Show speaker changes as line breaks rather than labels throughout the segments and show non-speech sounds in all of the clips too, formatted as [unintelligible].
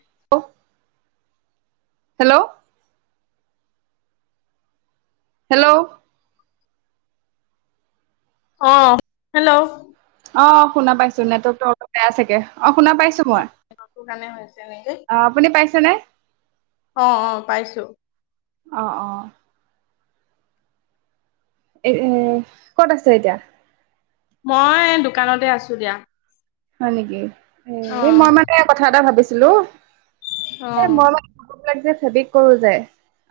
[unintelligible] Hello. Hello
অ, hello
অ, শুনা পাইছো নেটৱকতো অলপ বেয়া চাগে। অ শুনা পাইছোঁ মই।
সেইটো কাৰণে হৈছে এনেকে
অ, আপুনি পাইছেনে?
অ, অ পাইছো।
অ, অ। এ উম ক'ত আছে এতিয়া?
মই দোকানতে আছোঁ দিয়া।
হয় নেকি? উম
অ
এ মই মানে কথা এটা ভাবিছোঁ। লোহ।
অ।
যে ফেব্ৰিক কৰো যে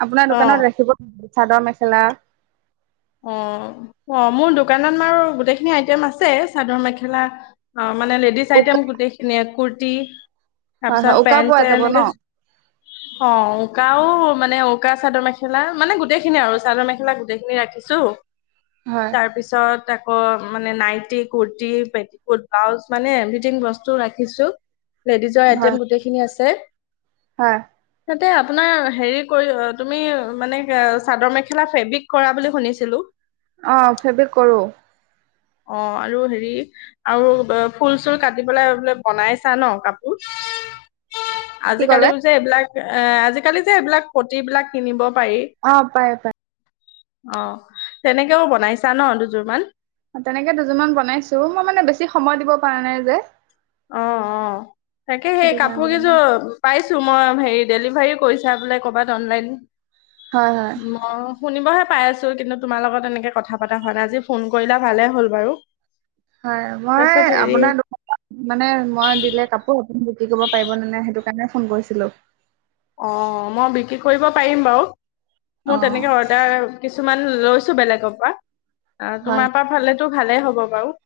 আপোনাৰ
অ
দোকানত ৰাখিব চাদৰ মেখেলা
অ অ মোৰ দোকানত মাৰ গোটেইখিনি আইটেম আছে চাদৰ মেখেলা অ মানে লেডিছ
উকা
আইটেম গোটেইখিনি এ কুৰ টি
হয়
তাৰপিছত
হয় উকা
পেণ্ট
পোৱা
তেন
যাব ন
এনেকে অ উকাও মানে উকা চাদৰ মেখেলা মানে গোটেই খিনি আৰু চাদৰ মেখেলা গোটেখিনি ৰাখিছ চু
হয়
তাৰপিছত অ মানে নাইটি কুৰতি পেটিকোট ব্লাউজ মানে এভৰিথিং বস্তু ৰাখিছো লেডজৰ
হয়
আইটেম গোটেইখিনি আছে [unintelligible]
হয়
তাতে আপোনাৰ হেৰি কৰি তুমি মানে হে চাদৰ মেখেলা ফেব্ৰিক কৰা বুলি শুনিছি হেল্লে
অ ফেব্ৰৰিক কৰো
অ আৰু হেৰি আৰু ফুল চুল কাটি পেলাই বোলে বনাইছা ন কাপোৰ
কি ক'লে
আজিকালি পিছে এইবিলাক এ আজিকালি যে এইবিলাক পতি বিলাক কিনিব পাৰি।
অ পায় পায়
অ তেনেকেও বনাইছা ন দুযোৰ মান
তেনেকে দুযোৰমান বনাইছো মই মানে বেছি সময় দিব পৰা নাই যে [inaudible]
অ অ তাকে সেই
সেইটো কাৰণে
কাপোৰ কেইযোৰ পাইছো মই হ ডেলিভাৰী কৰিছা বোলে কৰ'বাত অনলাইন
হয় হয়
[inaudible] ম শুনিবহে পাই আছো কিন্তু তোমাৰ লগত এনেকে কথা পতা হোৱা নাই আজি ফোন কৰিলা ভালে হ'ল বাৰু
হয়
তাৰপিছত
মই
হেৰি
আপোনাৰ দোকান- মানে মই দিলে কাপোৰ বিক্ৰি কৰি পাৰিব না সেইটো কাৰণে ফোন কৰিছিলো [inaudible]
অ মই বিক্ৰী কৰিব পাৰিম বাৰু [inaudible]
অ'।
মোৰ তেনেকে অদাৰ কিছুমান অ
হয়
তোমাৰ পৰা ফালেতো ভালেই হ'ব বাৰু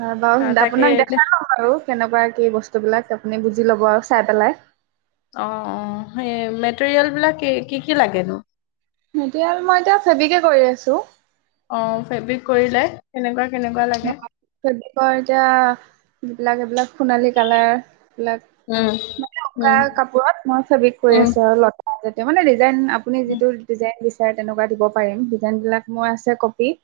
হয়
অ
বাৰু
তাকে
আপোনাক দেখাই লম আৰু কেনেকুৱা কি বস্তু বিলাক আপুনি বুজি লব আৰু চাই পেলাই
অ অ সেই মেটেৰিয়েল বিলাক কি কি লাগেনো
এতিয়া মই এতিয়া ফেবিকে কৰি আছো
অ ফেব্ৰিক কৰিলে তেনেকুৱা
সেইবিলাকৰ এতিয়া যিবিলাক এইবিলাক সোণালী কালাৰ
উম
[unintelligible] উকা
উম
কাপোৰত মই ফেব্ৰিক কৰি
উম
আছো আৰু লত তেতিয়া মানে ডিজাইন আপুনি যিটো ডিজাইন দিছে। তেনেকুৱা দিব পাৰিম ডিজাইন বিলাক মই আছে কপি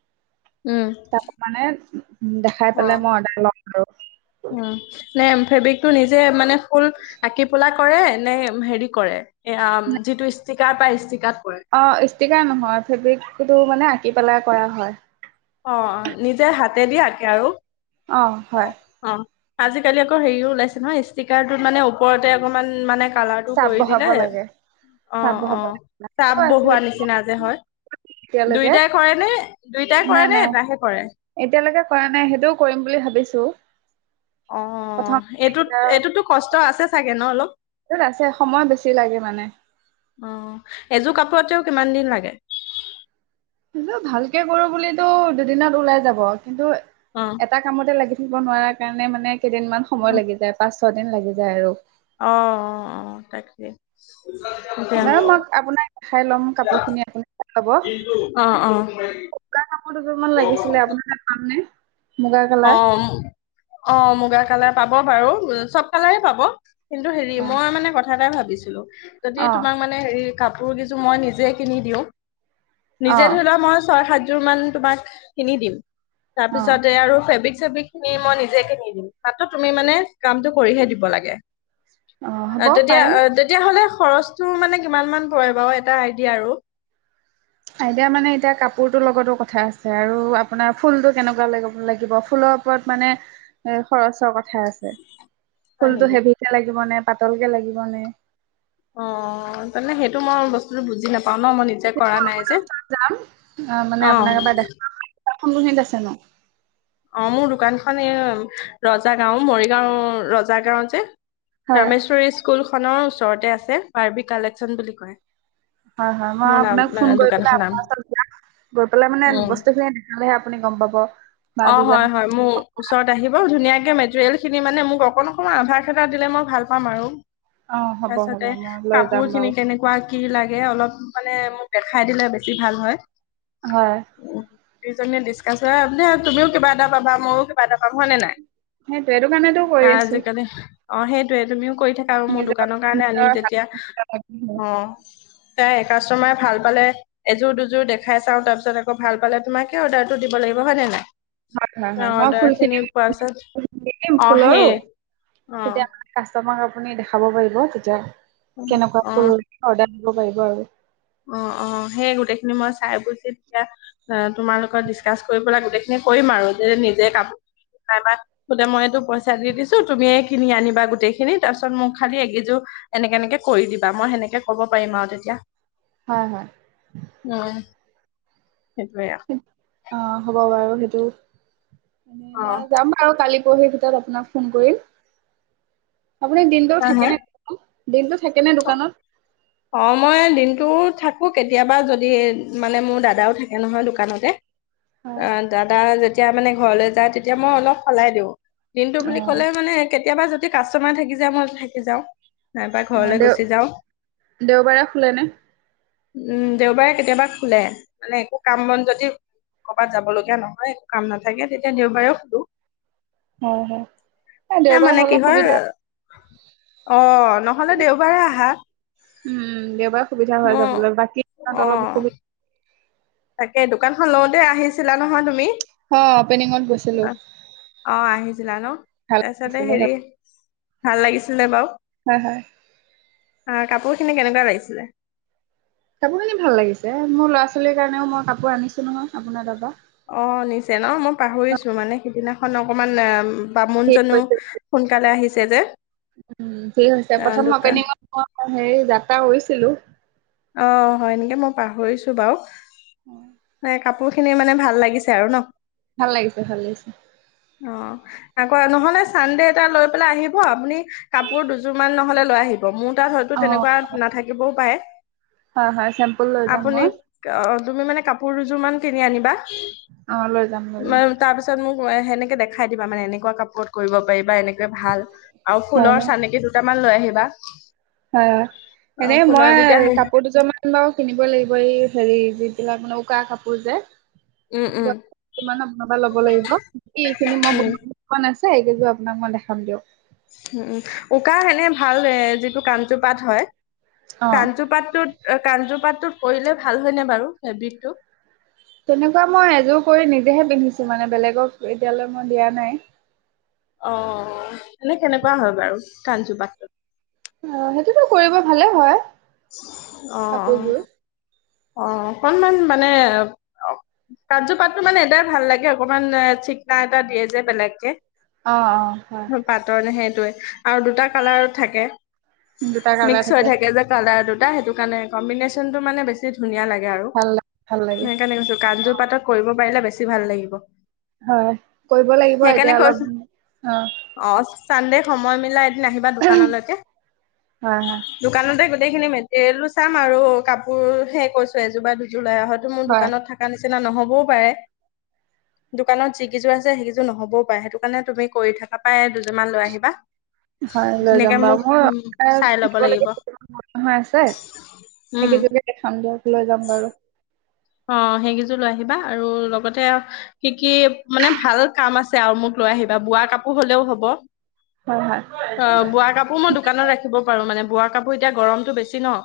উম
তাৰ মানে [unintelligible] উ দেখাই
অ
পেলাই মই অৰ্ডাৰ লম আৰু
উম নে ফেব্ৰিকটো নিজে মানে ফুল আঁকি পেলাই কৰে নে হেৰি কৰে এ যিটো ষ্টিকাৰ পায়
অ ইষ্টিকা নহয় ফেব্ৰিকো মানে পি পেলাই কৰা হয়
অ নিজে হাতে দি আকে আৰু
অ', হয়।
অ আজিকালি আকৌ হেৰিও ওলাইছে নহয় ষ্টিকাৰটোত মানে ওপৰতে অকমান মানে কলৰটো
চাপ
কৰি
বহাব
দিলে
লাগে চাপ
অ',
বহাব
অ',
লাগে
চাপ
আকৌ আছে
বহুৱা নিচিনা যে হয়
এতিয়ালৈকে
দুইটাই কৰে দুইটাই। কৰে
নাই
নে
নাই
এটাহে কৰে
এতিয়ালৈকে কৰা নাই সেইটোও কৰিম বুলি ভাবিছো। চো
অ এইটোত এইটোতো কষ্ট আছে চাগে ন অলপ।
তত আছে সময় বেছি লাগে মানে।
অ এযোৰ কাপোৰতেও কিমান দিন লাগে?
ভালকে কৰো বুলিতো দুদিনত ওলাই যাব। কিন্তু
অ
এটা কামতে লাগি দিব নোৱাৰা কাৰণে মানে কেইদিনমান
অ
সময় লাগি যায় পা ছদিন লাগি যায় আৰু।
অ', অ', অ', তাকেই।
বাৰু মই আপোনাক দেখাই ল'ম কাপোৰ খিনি আপুনি চাই লব
অ', অ'।
মুগা কাপোৰ দুযোৰমান লাগিছিলে আপোনাৰ তাত পামনে। মুগা কালাৰ
অ', অ', মুগা কালাৰ পাব। পাব বাৰু চব কালাৰে পাব। কিন্তু হেৰি
অঁ
মই মানে ক কথা নাই ভাবিছিলো। যদি তোমাক মানে হেৰি কাপোৰ কযোৰ মই নিজে কিনি দিওঁ
অঁ
নিজে ধৰি লোৱা মই ছয় সাত যোৰ মান তোমাক কিনি দিম।
অঁ
তাৰপিছত আৰু ফেব্ৰিক চেব্ৰিক খিনি মই নিজে কিনি দিম তাতো তুমি মানে কামটো কৰিহে দিব লাগে।
অঁ হ'ব
অ তেতিয়া
পাৰিম
আহ তেতিয় হ'লে খৰচটো মানে কিমান মান পৰে বাৰু এটা আইডিয়া আৰু।
আইদিয়া মানে এতিয়া কাপোৰটো লগতো কথা আছে আৰু আপোনাৰ ফুলটো কেনেকুৱা ল লাগিব ফুলৰ ওপৰত মানে এ খৰচৰ কথা। ঠ আছে
হয়
ফুলতটো
নেকি?
হেভিকে লাগিব নে পাতলকে লাগিবনে।
অ', মানে সেইটো মই বস্তুটো বুজি নাপাওঁ। পাওঁ ন মই নিজে কৰা নাই
আপোনাৰ
যে,
ওচৰত যাম
অ'।
দোকান খন কোন খিনিত আছে নু?
অ মোৰ দোকানখন এই ৰজা গাঁও মৰিগাঁও ৰজা গাঁও যে।
হয়
ৰামেশ্বৰী স্কুল। খনৰ ওচৰতে আছে, বাৰ্বি কালেকচন বুলি কয়।
হয় হয়, মই
মোৰ নাম
আপোনাক ফোন কৰি পেলাই
দোকানখনৰ নাম
আপোনাৰ ওচৰত [unintelligible] গৈ‌পেলাই মানে
উম
বস্তু খিনি আ গম পাব বা
অ
ডিজাইন
হয় হয়, মোৰ ওচৰত আহিব নীয়াকে মেটেৰিয়েল খিনি মানে মোক অকণ অকণমান আভাস এটা দিলে মই ভাল পাম আৰু।
অ হ'ব হ'ব
তাৰছতে,
মই লৈ
কাপোৰ
যাম বাৰু
খিনি কেনেকুৱা কি লাগে অলপ মানে মোক দেখাই দিলে বেছি ভাল হয়।
হয়।
দুইজনে ডিছকাছ আ [unintelligible] তুমিও কিবা এটা পাবা, ময়ো কিবা এটা পাম হয় নে নাই?
সেইটো, এইটো কাৰণেতো কৰি আছোঁ।
আজিকালি অ সেইটোৱে, তুমিও কৰি থাকা আৰু মোৰ দোকানৰ কাৰণে
নিজৰ
আনিম
হাত
যেতিয়া।
হয়
অ'। এয়াই, কাষ্টমাৰে ভাল পালে, এযোৰ দুযোৰ দেখাই চাওঁ তাৰপিছত আকৌ ভাল পালে তোমাকে অৰ্ডাৰটো দিব লাগিব হয়নে নাই? অ
[unintelligible]
অৰ্ডাৰ
আপুনি
খিনি
দেখাব
পোৱাৰ পিছত অ সেই অ
পাৰিব, তেতিয়া কেনেকুৱা কৈ
অ
অৰ্ডাৰ [unintelligible]
অ অ, সেই গোটেইখিনি মই চাই বুজি তিয়া তোমাৰ লগত ডিচকাচ কৰি পেলাই গোটেইখিনি কৰিম আৰু যে নিজে কাপো [unintelligible] গোটেই মই এইটো পইচা দি দিছো, তুমি কিনি আনিবা গোটেই খিনি, তাৰ পিছত মোক খালি একিযোৰ এনেকে এনেকে কৰি দিবা, মই সেনেকে ক'ব পাৰিম আৰু তেতিয়া।
হু হু।
উম সেইটোয়ে আৰু।
অ হ'ব বাৰু। সেইটো মানে
অ
মই যাম আৰু কালি [unintelligible] ভিতৰত আপোনাক ফোন কৰিম। [unintelligible] দিনটোও থাকে
আহে
নে [unintelligible] [unintelligible] দোকানত?
অ মই দিনটোত থাকো কেতিয়াবা, যদি মানে মোৰ দাদাও থাকে নহয় দোকানতে। অ দাদা যেতিয়া মানে ঘৰলৈ যায়, তেতিয়া মই অলপ সলাই দিওঁ। দিনটো
অ
বুলি ক'লে মানে কেতিয়াবা কাষ্টমাৰ থাকি যায় মই থাকি যাওঁ, নাইবা
অ
ঘৰলৈ
দেও
গুচি যাওঁ
দেওবাৰে খোলেনেে?
উম দেওবাৰে কেতিয়াবা খোলে মানে একো কাম বন যদি কৰ'ৰবাত যাব লগগীয়া নহয় একো কাম নাথাকে তেতিয়া দেওবাৰেও খোুলো।
হয় হয়।
এ
দেওবাৰে
মানে
হ'লে
কি
সুবিধা
হয় অ ন নহ'লে দেওবাৰে আহা।
উম দেওবাৰ সুবিধা হয়
মোৰ
যাবলৈ বাকী
অ
অলপ অসুবিধা
তাকে দোকানখন লওঁতে আহিছিলা নহয় তুমি?
অ অপেনিঙত গৈছিলো
অ আহিছিলা ন
ভাল
তাৰপিছতে
লাছিলে
হেৰি ভাল লাগিছিলে বাৰু।
হয় হয়।
অ কাপোৰ খিনি কেনেকুৱা লাগিছিলে?
কাপোৰখিনি ভাল লাগিছে মোৰ ল'ৰা ছোৱালীৰ কাৰণেও মই কাপোৰ আনিছো নহয় আপোনাৰ তাৰপৰা।
অ নিছে ন মই পাহৰিছো মানে অকণমান
ঠিক
বামুণজনো
হৈছে
সোনকালে আহিছে ছে যে।
উম ঠিক হৈছে
অ
প্ৰথম
দোকান
অপেনিঙত মই হে যাত্ৰা কৰিছিলো।
অ হয় এনেকৈ মই পাহৰিছোঁ বাৰু। হয়। কাপোৰ খিনি মানে ভাল লাগিছে আৰু ন?
ভাল লাগিছে ভাল লাগিছে।
অ আকৌ নহলে চানডে এটা লৈ পেলাই আহিব আপুনি কাপোৰ দুযোৰ মান নহলে লৈ আহিব। গমো তাত হয়তো
অ
তেনেকুৱা নাথাকিবও পাৰে।
হয় হয় চেম্পল লৈ যাম
আপুনি
মই।
অ তুমি মানে কাপোৰ দুযোৰমান কিনি আনিবা।
অ লৈ যাম বাৰু।
তাৰ পিছত মোক সেনেকে দেখাই দিবা মানে এনেকুৱা কাপোৰত কৰিব পাৰিব। এনেক ভাল আৰু
হয়
ফুলৰ চানকি দুটামান লৈ আহিবা। [unintelligible]
হয়
অ
এনে মই
ফুলৰ তেতিয়া সেই
কাপোৰ দুযোৰমান বাৰু কিনিব লাগিব এই হেৰি যিবিলাক মানে উকা কাপোৰ যে।
উম উম
বনাবা লব লাগিব এইখিনি মই
উম
বনোৱা নাছিলো এই কেইযোৰ আপোনাক মই দেখাম দিয়ক।
উম উম উকা এনে ভাল এ যিটো কাঞ্চুপাত হয়
অ
কাঞ্চুপাতটোত কাঞ্চুপাত টো কৰিলে ভাল হয় ন বাৰু ফেব্ৰিকটো?
তেনেকুৱা মই এযোৰ কৰি নিজেহে পিন্ধিছো মানে বেলেগক এতিয়ালৈ মই দিয়া নাই।
অ অ এনে কেনেকুৱা হয় বাৰু কান্জু পাটটো
অঁ সেইটোতো কৰিব ভালে হয়
অঁ অঁ
কাপোৰযোৰ
অঁ অকনমান মানে কান্জুপাতটো মানে এটাই ভাল লাগে অকমান চিকনা এটা দিয়ে যে বেলেগকে
অঁ অঁ হয়।
পাতৰ সেইটোৱে আৰু দুটা কালাৰত থাকে।
দুটা কালাৰ
মিক্স হৈ থাকে যে কালাৰটো [unintelligible] সেইটো কাণে কম্বিনেচনতো মানে বেছি ধুনীয়া লাগে আৰু
ভাল লাগে ভাল লাগে
সেইকাৰণে কৈছো কান্জু পাতত কৰিব পাৰিলে বেছি বেছি ভাল লাগিব।
হয় কৰিব লাগিব
সেইকাৰণে
এতিয়া অলপ, অঁ
চান্দে সময় মিলাই আহিবা দোকানলৈকে,
হয় হয়
দোকানতে গৈ গোটেইখিনি মেটেৰিয়েলো চাম আৰু কাপোৰ হে কৈছোঁ এজো বা দুযো উলাই অহাটো মোৰ
হয়
দোকানত থাকা নিচনা নিচিনা নহ'বও পাৰে, দোকানত যি কিযোৰ আছে সেই কিযোৰ নহ'বও পাৰে সেইটো কাৰণে তুমি কৰি থাকা পাই দুযোৰ মান লৈ আহিবা,
হয় লৈ যাম
ধুনীয়াকে
বাৰু
মোক
মোৰ
উ চাই লব লাগিব
কিনিবলগীয়া কিছুমান বস্তু নহয় আছে
উম
সেইকেইযোৰকে দেখাম দিয়ক লৈ যাম বাৰু।
অঁ সেইকেইযোৰ লৈ আহিবা আৰু লগতে কি কি মানে ভাল কাম আছে আও মোক লৈ আহিবা বোৱা কাপোৰ হ'লেও হব।
হয় হয়
অঁ বোৱা কাপোৰ মই দোকানত ৰাখিব পাৰো মানে বোৱা কাপোৰ এতিয়া গৰমতটো বেছি ন?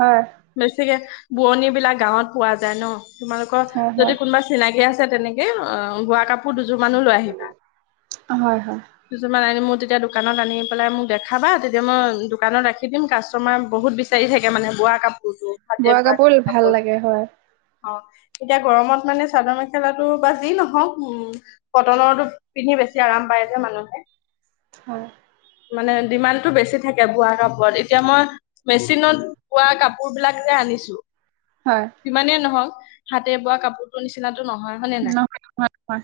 হয়
বেছিকে বোৱনীবিলাক গাঁৱত পোৱা যায় ন? তোমালোঁকৰ
হয়
যদি
হয়
কোনোবা চিনাকি আছে তেনেকে অঁ বোৱা কাপোৰ দু দুযোমানো লৈ আহিবা,
হয় হয়
দুযোমান আনি মোৰ তেতিয়া দোকানত আনি পেলাই মোক দেখাবা তেতিয়া মই দোকানত ৰাখি দিম কাষ্টমাৰ বহুত বিচাৰি থাকে মানে বোৱা কাপো
বোৱা কাপোৰ ভাল লাগে হয়।
অঁ এতিয়া গৰমত মানে চাদৰ মেখেলাটো বা যি নহওক উ কটনৰটো পিন্ধি বেছি আৰাম পায় যে মানুহে।
হয়।
মানে ডিমানটো বেছি থাকে বোৱা কাপোৰত এতিয়া মই, মেচিনত বোৱা কাপোৰবিলাক যে আনিছো
হয়
সিমানেই নহওক। হাতে বোৱা কাপোৰটো নিচিনা ত টো নহয় হয়নে নাই?
নহয় নহয় নহয়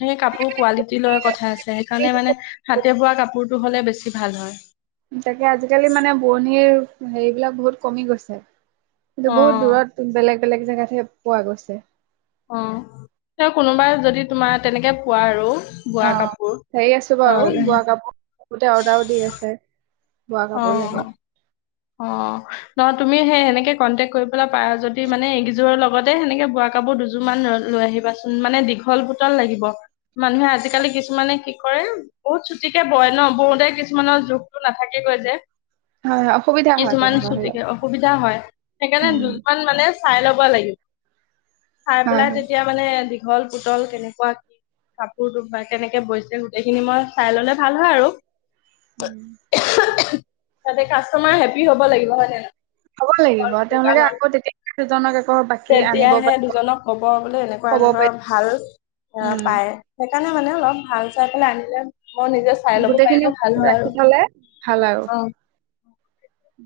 সেই কাপোৰ কোৱালিটি লৈ কথা আছে, সেইকাৰণে মানে হাতে বোৱা কাপোৰটো টো হ'লে বেছি ভাল হয়।
তাকে আজিকালি মানে বোৱনিৰ হেৰিবিলাক বহুত কমি গৈছে।
অ
কিন্তু বহুত দূৰত বেলেগ বেলেগ জেগাতহে পোৱা গৈছে।
অ তেওঁ কোনোবাই যদি তোমাৰ তেনেকে পোৱা আৰু বোৱা
অ
কাপোৰ
হেৰি আছো
অ
বাৰু বোৱা কাপোৰ। গোটে অৰ্ডাৰ ও দি আছে। বোৱা
অ
কাপোৰ লাগে।
অ নহয় তুমি সেই সেনেকে কণ্টেক কৰিবলে পাৰা যদি মানে এইকেইযোৰৰ লগতে সেনেকে বোৱা কাপোৰ দুযোৰ মান লৈ আহিবাচোন মানে দীঘল পুতল লাগিব মানুহে আজিকালি কিছুমানে কি কৰে বহুত চুটিকে বয় ন, বওঁতে কিছুমানৰ জোঁখটো নাথাকেগৈ যে।
হয়। অসুবিধা হয়
কিছুমান
তেনেকুৱা
চুটি
হ'লে
কৰে অসুবিধা হয়, সেইকাৰণে
উম
দুদিন মান মানে চাই ল'বা লাগিব। চাই
হয়
পেলাই
হয়
তেতিয়া মানে দীঘল পুতল কেনেকুৱা কি কাপোৰ বা কেনেকে বৈছে গোটেইখিনি মই চাই ললে ভাল হয় আৰু।
উম।
তাতে ক কাষ্টমাৰ তোমাৰ হেপী হ'ব লাগিব হয় নে নহয়?
হ'ব লাগিব
হ'ল দুটা
তেওঁলোকে
হল
আকৌ তেতিয়া দুজনক আকৌ বাকী আনিব
তেতিয়াহে
পাৰিব
দুজনক কব বোলে এনেকুৱা
ক'ব
এনেকুৱা
পাৰিব
ভাল অ
উম,
পায়, সেইকাৰণে মানে অলপ ভাল চাই পেলাই আনিলে হ
গোটেইখিনি বস্তু ৰাখি থালে ভাল আৰু।
অ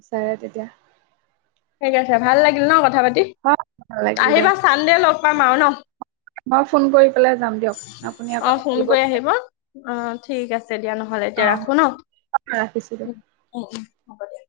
চাৰে তেতিয়া
ঠিক আছে ভাল লাগিল ন, ক থা পাতি
অ', ভাল লাগিল
আহিবা
দিয়ক
চানডে লগ পাম আৰু ন।
মই ফোন কৰি পেলাই যাম দিয়ক আপুনি আকৌ
অ
নাথাকিব পাৰে
ঠিক আছে দিয়া নহলে এতিয়া
অ',
ৰাখো ন।
ৰাখিছোঁ দিয়ক।
উম উম। হব দে।